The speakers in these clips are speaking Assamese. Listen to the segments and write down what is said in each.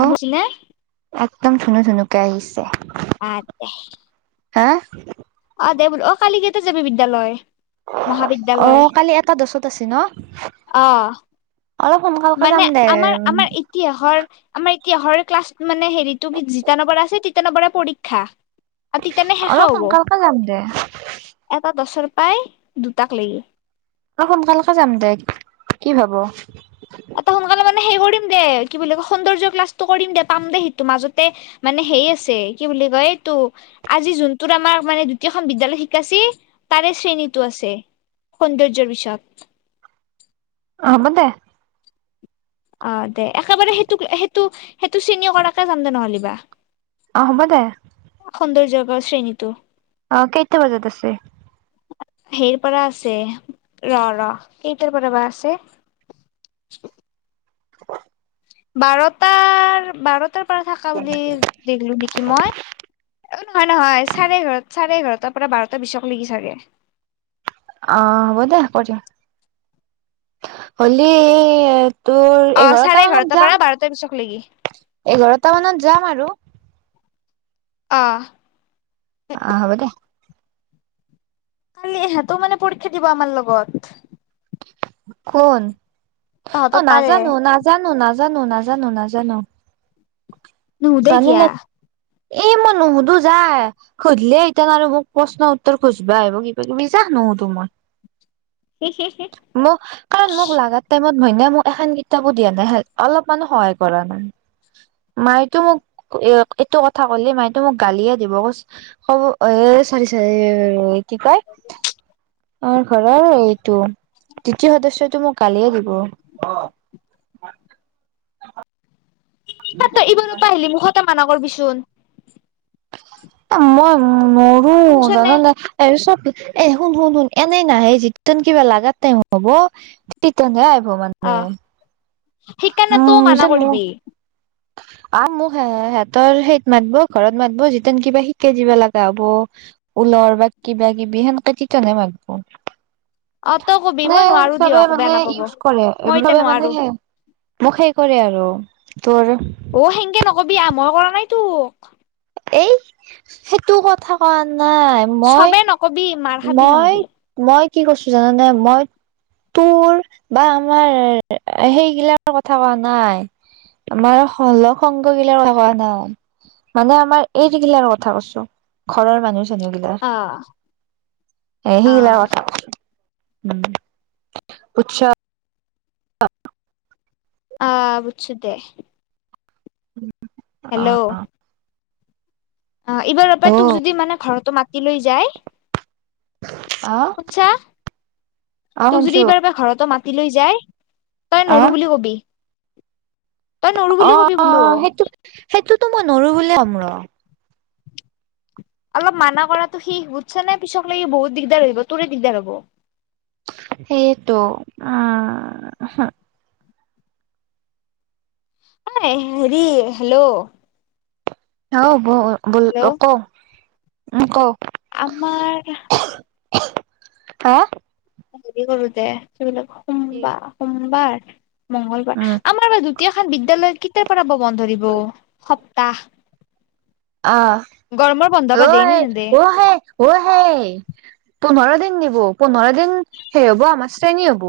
আম হৈছেনে? একদম ধুনু ধুনুকৈ আহিছে। হা। অ দে বোলো অ কালি কেইটাত যাবি বিদ্যালয়। অ মহাবিদ্যালয় হে কালি এটা দছত আছে ন আহ। অলপ সোনকালকে যাম মানে দে আমাৰ আমাৰ ইতিহাসৰ আমাৰ। ইতিহাসৰ ক্লাছ মানে হেৰিটো জেইতা নম্বৰ আছে সেইতা নম্বৰে পৰীক্ষা। আৰু তেতিয়ানোন শেষে অলপ সোনকালকে যাম দে হব এটা দহ। পাই দুটাক লাগিল। অ সোনকালকে যাম দে কি ভাব। এটা সোনকালে মানে সেই কৰিম দে কি বুলি কয় সৌন্দৰ্য ক্লাটো কৰিম দে পাম দে সেইটো মাজতে মানে হেই আছে কি বুলি কয়। আজি যোনটো আমাৰ মানে দ্বিতীয়খন বিদ্যালয় শিকাইছেতাৰে শ্ৰেণীটো আছে। সৌন্দৰ্যৰ বিষয়ক। আহ হ'ব দে। অ দে একেবাৰে সেইটোক সেইটো সেইটো শ্ৰেণী কৰাকে যাম দে নহ'লেবা। আহ হ'ব দে। শ্ৰেণীটো। অ কেইটা বজাত আছে? হেৰিৰ পৰা আছে ৰ ৰ কেইটাৰ পৰা বা আছে। [unintelligible] অ বাৰটাৰ বাৰ পৰা থাকা বুলি দেখিলোঁ নেকি মই অ নহয় নহয় চাৰে ঘৰত চাৰে ঘৰত বাৰটাৰ পৰা বাৰটা বিছক লৈকে চাগে অ হ' ব দে হ'ব এতিয়া হলেই তোৰ চাৰে এঘাৰটা মানত এঘাৰটাৰ পৰা যাম বাৰটা বিশক লেগি এঘাৰটা মানত যাম আৰু অ অ হব দে কালি হেঁতও মানে পৰীক্ষা দিব আমাৰ লগত কোন অ তহঁতৰ তাৰে নাজানো নাজানো নাজানো। নাজানো নাজানো নাজানো ন উদ জানিলে কিয়া [unintelligible] এই মই নুসুধো যা সুধিলে এতিান আৰু মোক প্ৰশ্ন উত্তৰ খোজিবা আহিব কিবা কিবি যানো উ তোম [inaudible] মোক কাৰণ মোক লাগাত টাইমত মে মোক এখন কিতাপো দিয়া নাই অলপমানানো সহায় কৰা নাই। [inaudible] মায়টো মোক এ এইটো কথা কলে মায় তো মোক গালিয়ে দিব কব এ চাৰি স কি কয় ঘৰৰ এইটো দ্বিতীয় সদস্যটো মোক কালিয়ে দিব। পাতই ইব নো পাই আহিলি মুখতে মানা কৰবি চোন। মই নৰো শুনছনে জান নে এই চত এ শুন শুন শুন এনেই নাহে যিন কিবা লাগাত তাইম হব চন তেতিয়ানহে অ মানে সেইকাৰণে তই উম মানা যেন মোক কৰিবি। আ মোক সিহঁতৰ হ সেইত মাতব ঘৰত মাতব যিতিন কিবা শিকাই দিবা লগা হব ফুলৰ বা কিবা কিবি সেনকেতিতনে মানবোৰ [inaudible] তই কবি মই মানে নোৱাৰো চবে দিয়ক বেয়া মানে নাপাব ইউজ কৰে মই এতিয়া চবে নোৱাৰো মানে মুখে কৰে আৰু তোৰ অ সেনকে নকবি আ মই কৰা নাই তোক। এই সেইটো কথা কোৱা নাই। মই চবে নকবি মাৰ খাবি মই নহলি মই কি কছো জানানে? মই তোৰ বা আমাৰ সেইগিলাক কথা কোৱা নাই আমাৰ শলগ সংগগিলাৰ কথা কোৱা নাই মানে আমাৰ এইগিলাৰ কথা কৈছো ঘৰৰ মানুহ গিলা অ সি অ গিলা উম পুছা? অ বুচ দে। হেল্ল' অ এইবাৰৰ আপ্পাই অ তোক যদি মানে ঘৰতো মাতি লৈ যায় অ কুছা তোক যদি শুনছো এইবাৰ বা ঘৰতো মা লৈ যায় তই অ নৰো বুলি কবি। তই নৰো বুলি অ কবি বোলো সেইটো সেইটোতো মই নৰো বুল আম ৰ। অলপ মানা কৰাটো শেষ বুজছা নে পিছক লাগি বহুত দিগদাৰ হব তোৰে দিগদাৰ হব। সেইটো আহ হ হ হেৰি হেল্ল' হ ব হেল্ল' কওঁ কওঁ আমাৰ হা হেৰি কৰো দে সবিলাক সোমবাৰ সোমবাৰ মংগলবাৰ উম আমাৰ বা দুতীয়া খান বিদ্য়ালয় কেটাৰ পৰা ব বন্ধ ধৰিব? সপ্তাহ আহ গৰমৰ বন্ধ বা দেই নে অ'হে, নেদে অ' হে, অ' হে পোন্ধৰ দিন নিব পোন্ধৰ দিন সেই হব আমাৰ শ্ৰেণী হ'ব।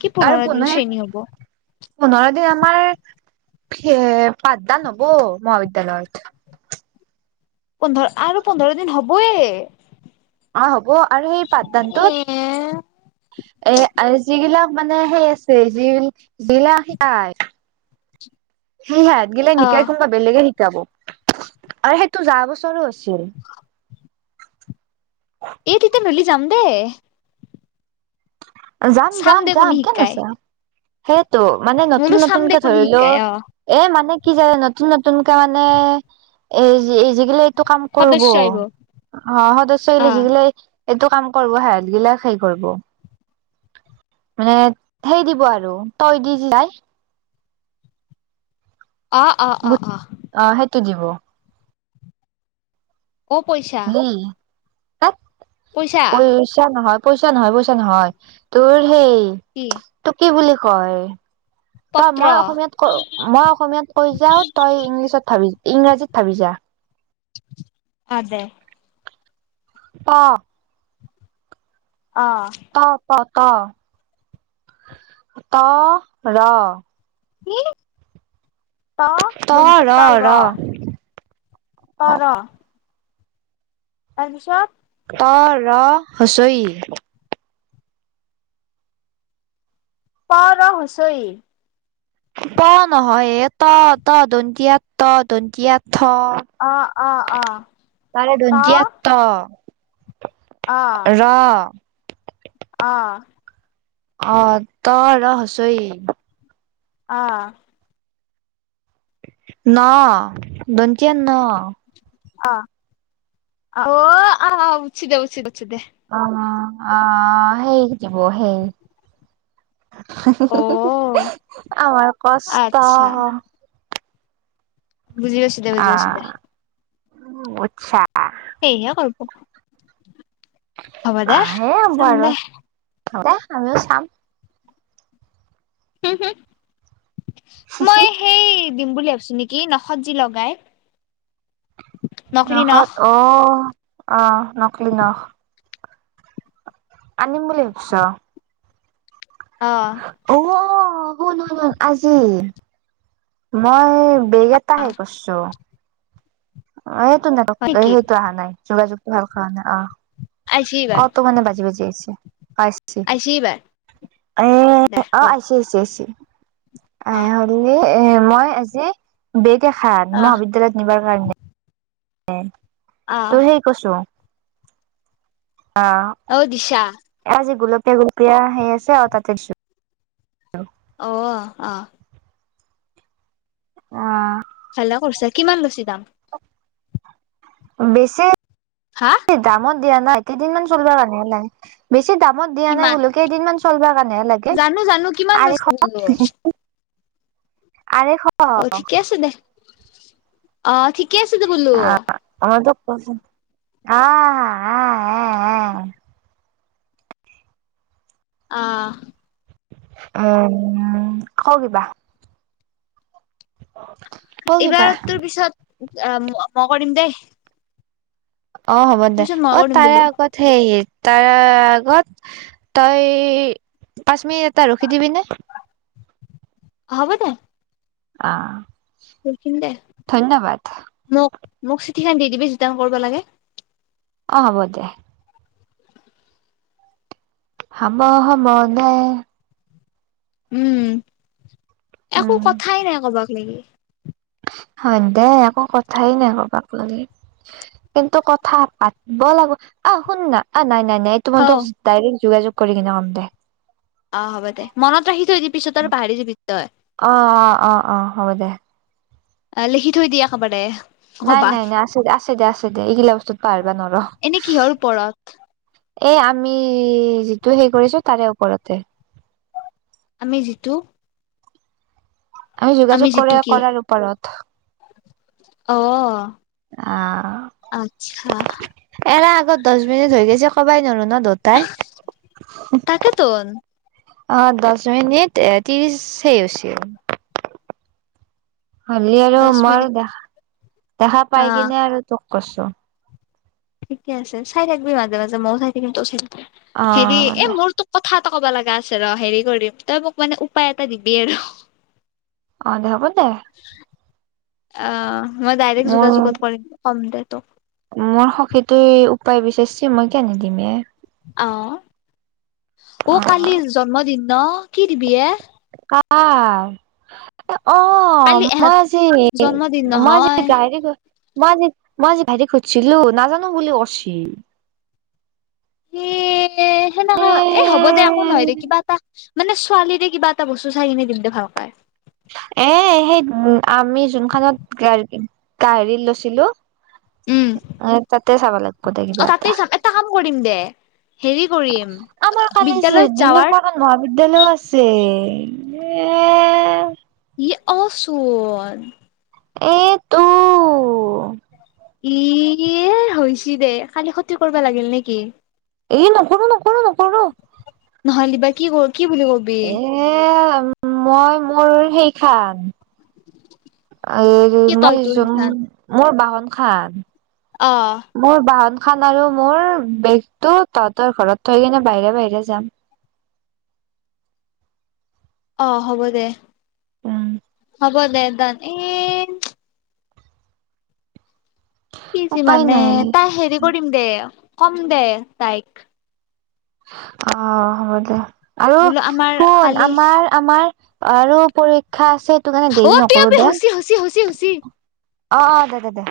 কি আৰু পোন্ধৰ দিন পনে শ্ৰেণী হ'ব পোন্ধৰ দিন আমাৰ এ পাঠদান হব মহাবিদ্যয়ালয়ত। পোন্ধৰ আৰু পোন্ধৰ দিন হবয়ে? অ হ'ব আৰু সেই এ পাঠদানটোত এ যিগিলাক মানে সেই আছে জি জিলা হিয়াই সে হাত গিলে অ নিকাই কোনোবা বেলেগে শিকাব আৰু সেইটো যা বছৰো আ হৈছিল। এই তেতিয়া মিলি যাম দে। যাম চাম যাম দে যাম কোনে কিয় শিকাই নাজাম। সেইটো মানে নতুন মোলো চাম দে নতুনকে কোনে ধৰিলো, শিকাই অ এ মানে কি যায় নতুন নতুনকে মানে, এই এই যিগিলা এইটো কাম কৰব, সদস্য আহিব সদস্য অ যিগিলা- এইটো কাম কৰিব হাহল গিলাক সেই কৰিব। মানে সেই দিব আৰু তই দি যাই। অ অ অ অ। দিব। অ' পইচা। হি তাত পইচা নহয় পইচা নহয় পইচা নহয়। তোৰ সেই কি তোক কি বুলি কয়? তই পত্ৰ মই অসমীয়াত কৈ মই অসমীয়াত কৈ যাও, তই ইংলিছত ভাবি। ইংৰাজীত ভাবিছা? অ দে। অঁ। অ ত প ত ত ৰা। কি? ত দৈন্ত ৰ ত আৰু ৰ ৰ। তাৰপিছত। ত ৰ হচৈ। প, ৰ, হুচই। ব নহয়, ত ত দণ্ডিয়া ত দণ্ডিয়া ত। থ, অ অ অ তাৰে ত দন্ত্য থ। ৰ। অহ। অ 'ত' 'ৰ' ই। অহ। 'ন' দন্ত্যিয় ন। অ অ অ উচিদে উচিত উচ দে। অ অ সেই য ব সেই। অ আমাৰ কষ্ট। আচ্ছা বুজি আছ দে বুজি আছ দে। আটচ্ছা। সেয়ে কৰব, হব দে অ', সেই হ'ব চাম আৰু দে। দে আমিও চাম। মই সেই, দিম বুলি ভাবিছো নেকি নখত যি লগাই। নকলি নখ নখত অ আহ নকলি নখ আনিম বুলি ভাবিছ আহ্ অ শুনু আজি মই বেগ অ এটাহে কৰিছো সেইটো ন হয় নেকি সেইটো অহা নাই যোগাযোগতটো ভাল খোৱা নাই অ আহিছি এইবাৰ অত মানে বাজি বাজি আহিছে আছে আহিছি এইবাৰ এ অ আছে আইছে আইছে আহ হলে এ মই আজি বেক এখাত আহ মহাবিদ্যয়ালয়ত নিবাৰ কাৰণে আহ তোৰ সেই কৈছো অ আজি গুলপ পিয় সেই আছে আৰু তাতে দিছো অ আহ। অ। হেলা কৰিছা কিমান লৈছে দাম বেছি হা দামত দিয়া নাই কেইদিনমান চলিবৰ কাৰনে বেছি দামত দিয়া কিমান নাই বোলো কেইদিনমান চলিব কাৰণেহে লাগে জানো জানো কিমান লৈছে বোলো আঢ়েশ আঢ়েশ অ ঠিকে আছে দে অ ঠিকে আছে টো বোলো আ অ উম কওঁ কিবা ক কিবা এইবাৰ তোৰ পিছত মই কৰিম দেই অ হ'ব তোৰ দে পিছত মই অ কৰিম তাৰে বোলো আগত সেই তাৰ আগত তই পাঁচ মিনিট এটা ৰখি দিবিনে হব দে আ ৰখিম দে মোক মোক ঠিক দি দিবি ৰিতাৰ্ণ কৰিব লাগে অ' হব দে হব হব দেই উম একো উম কথাই নাই কবাক লাগি হয় দেই একো কথাই নাই কবাক লাগি কিন্তু কথা পাতিব লাগিব অ শুন না অ নাই নাই নাই অ তোমাৰতোক ডাইৰেক্ট যোগাযোগ কৰি কিনে কম দে অ হ'ব দে মনত ৰাখি থৈ দিবি পিছত আৰু পাহৰি যাবি তই অ অ অ অ হ'ব দে অ লিখি থৈ দিয়া একবাৰে নাই নাই নাই আছে আছে দে আছে দে এইগিলা বস্তু এনেই কিহৰ ওপৰত এই আমি যিটো হেৰী কৰিছো তাৰে ওপৰতে আমি যিটো আমি যোগাযোগ কৰি যিটো কি কৰাৰ ওপৰতৰ অ আহ আ এৰা আগত দহ মিনিট হৈ গৈছে কবাই নোৱাৰো ন দুইতাই তাকে টো অ দহ মিনিট ত্ৰিছ সেই হৈছিল হলে আৰু দহ আমাৰ মিনিট দেখা দেখা অ পাই কিনে আৰু তোক কৈছো ঠিকে আছে চাই থাকিবি মাজে মাজে ময়ো চাই থাকিম তই চাই থাকি অ হেৰি হ'ব এই দে মোৰ তোক কথা ক'ব লগা আছে ৰ হেৰি কৰিম তই মোক মানে উপায় এটা দিবি আৰু অ দে হ'ব দে। অ মই ডাইৰেক্ট মোৰ যোগাযোগত কৰিম কম দে তোক। মোৰ সখীটোৱে উপায় বিচাৰিছে মই কে নিদিম এ। অ মোৰ কালি জন্মদিন ন কি দিবি এ। কাৰ। অ কালি এহঁত মই যে মই জন্মদিন আজি নহয় গাইৰি। মই আজি মই আজি ভাইটিক শুধিছিলো নাজানো বুলি কৈছি। এ সেনেকা এ হ'ব দে আকৌ নহয় দে কিবা এটা। মানে ছোৱালীৰে কিবা এটা বস্তু চাই কিনে দিম দে ভাল কে। এ সেই আমি যোনখনত গা গাৰি লৈছিলো। উম এ তাতে চাব লাগিব দে অ কিবা এটা। তাতেই চাম কাম কৰিম দে হেৰি কৰিম আমাৰ কালি বিদ্যালয়ত দুই যাৱাৰ নম্বৰ মান মহাবিদ্যয়ালয়ও আছে। এ! ই আচল। এ তো! ইছি দেই কালি কতি কৰিবা লাগিল নেকি? এই নকৰো নকৰো নকৰো। নহ'লে বা কি কৰ। এ মই মোৰ সেই খা এই কি তই মই তোৰ নিচিনাত মোৰ বাহন খান। অ মোৰ বাহন। খান আৰু মোৰ বেগতটো তহতৰ ঘৰত থৈ কিনে বাহিৰে বাহিৰে যাম। আহ হ'ব দে। উম। হব দোইদানে এই। কিজি উপায় মানে নাই তাই হেৰি কৰিম দে কম দে তাইক। অ হ'ব দে আৰু বোলো আমাৰ শুন কালি আমাৰ আমাৰ। আৰু পৰীক্ষা। সেইটো কাৰণে অ দেৰি আপি নকৰো আপি দে হচি হচি হচ হুচি। অ দে দে।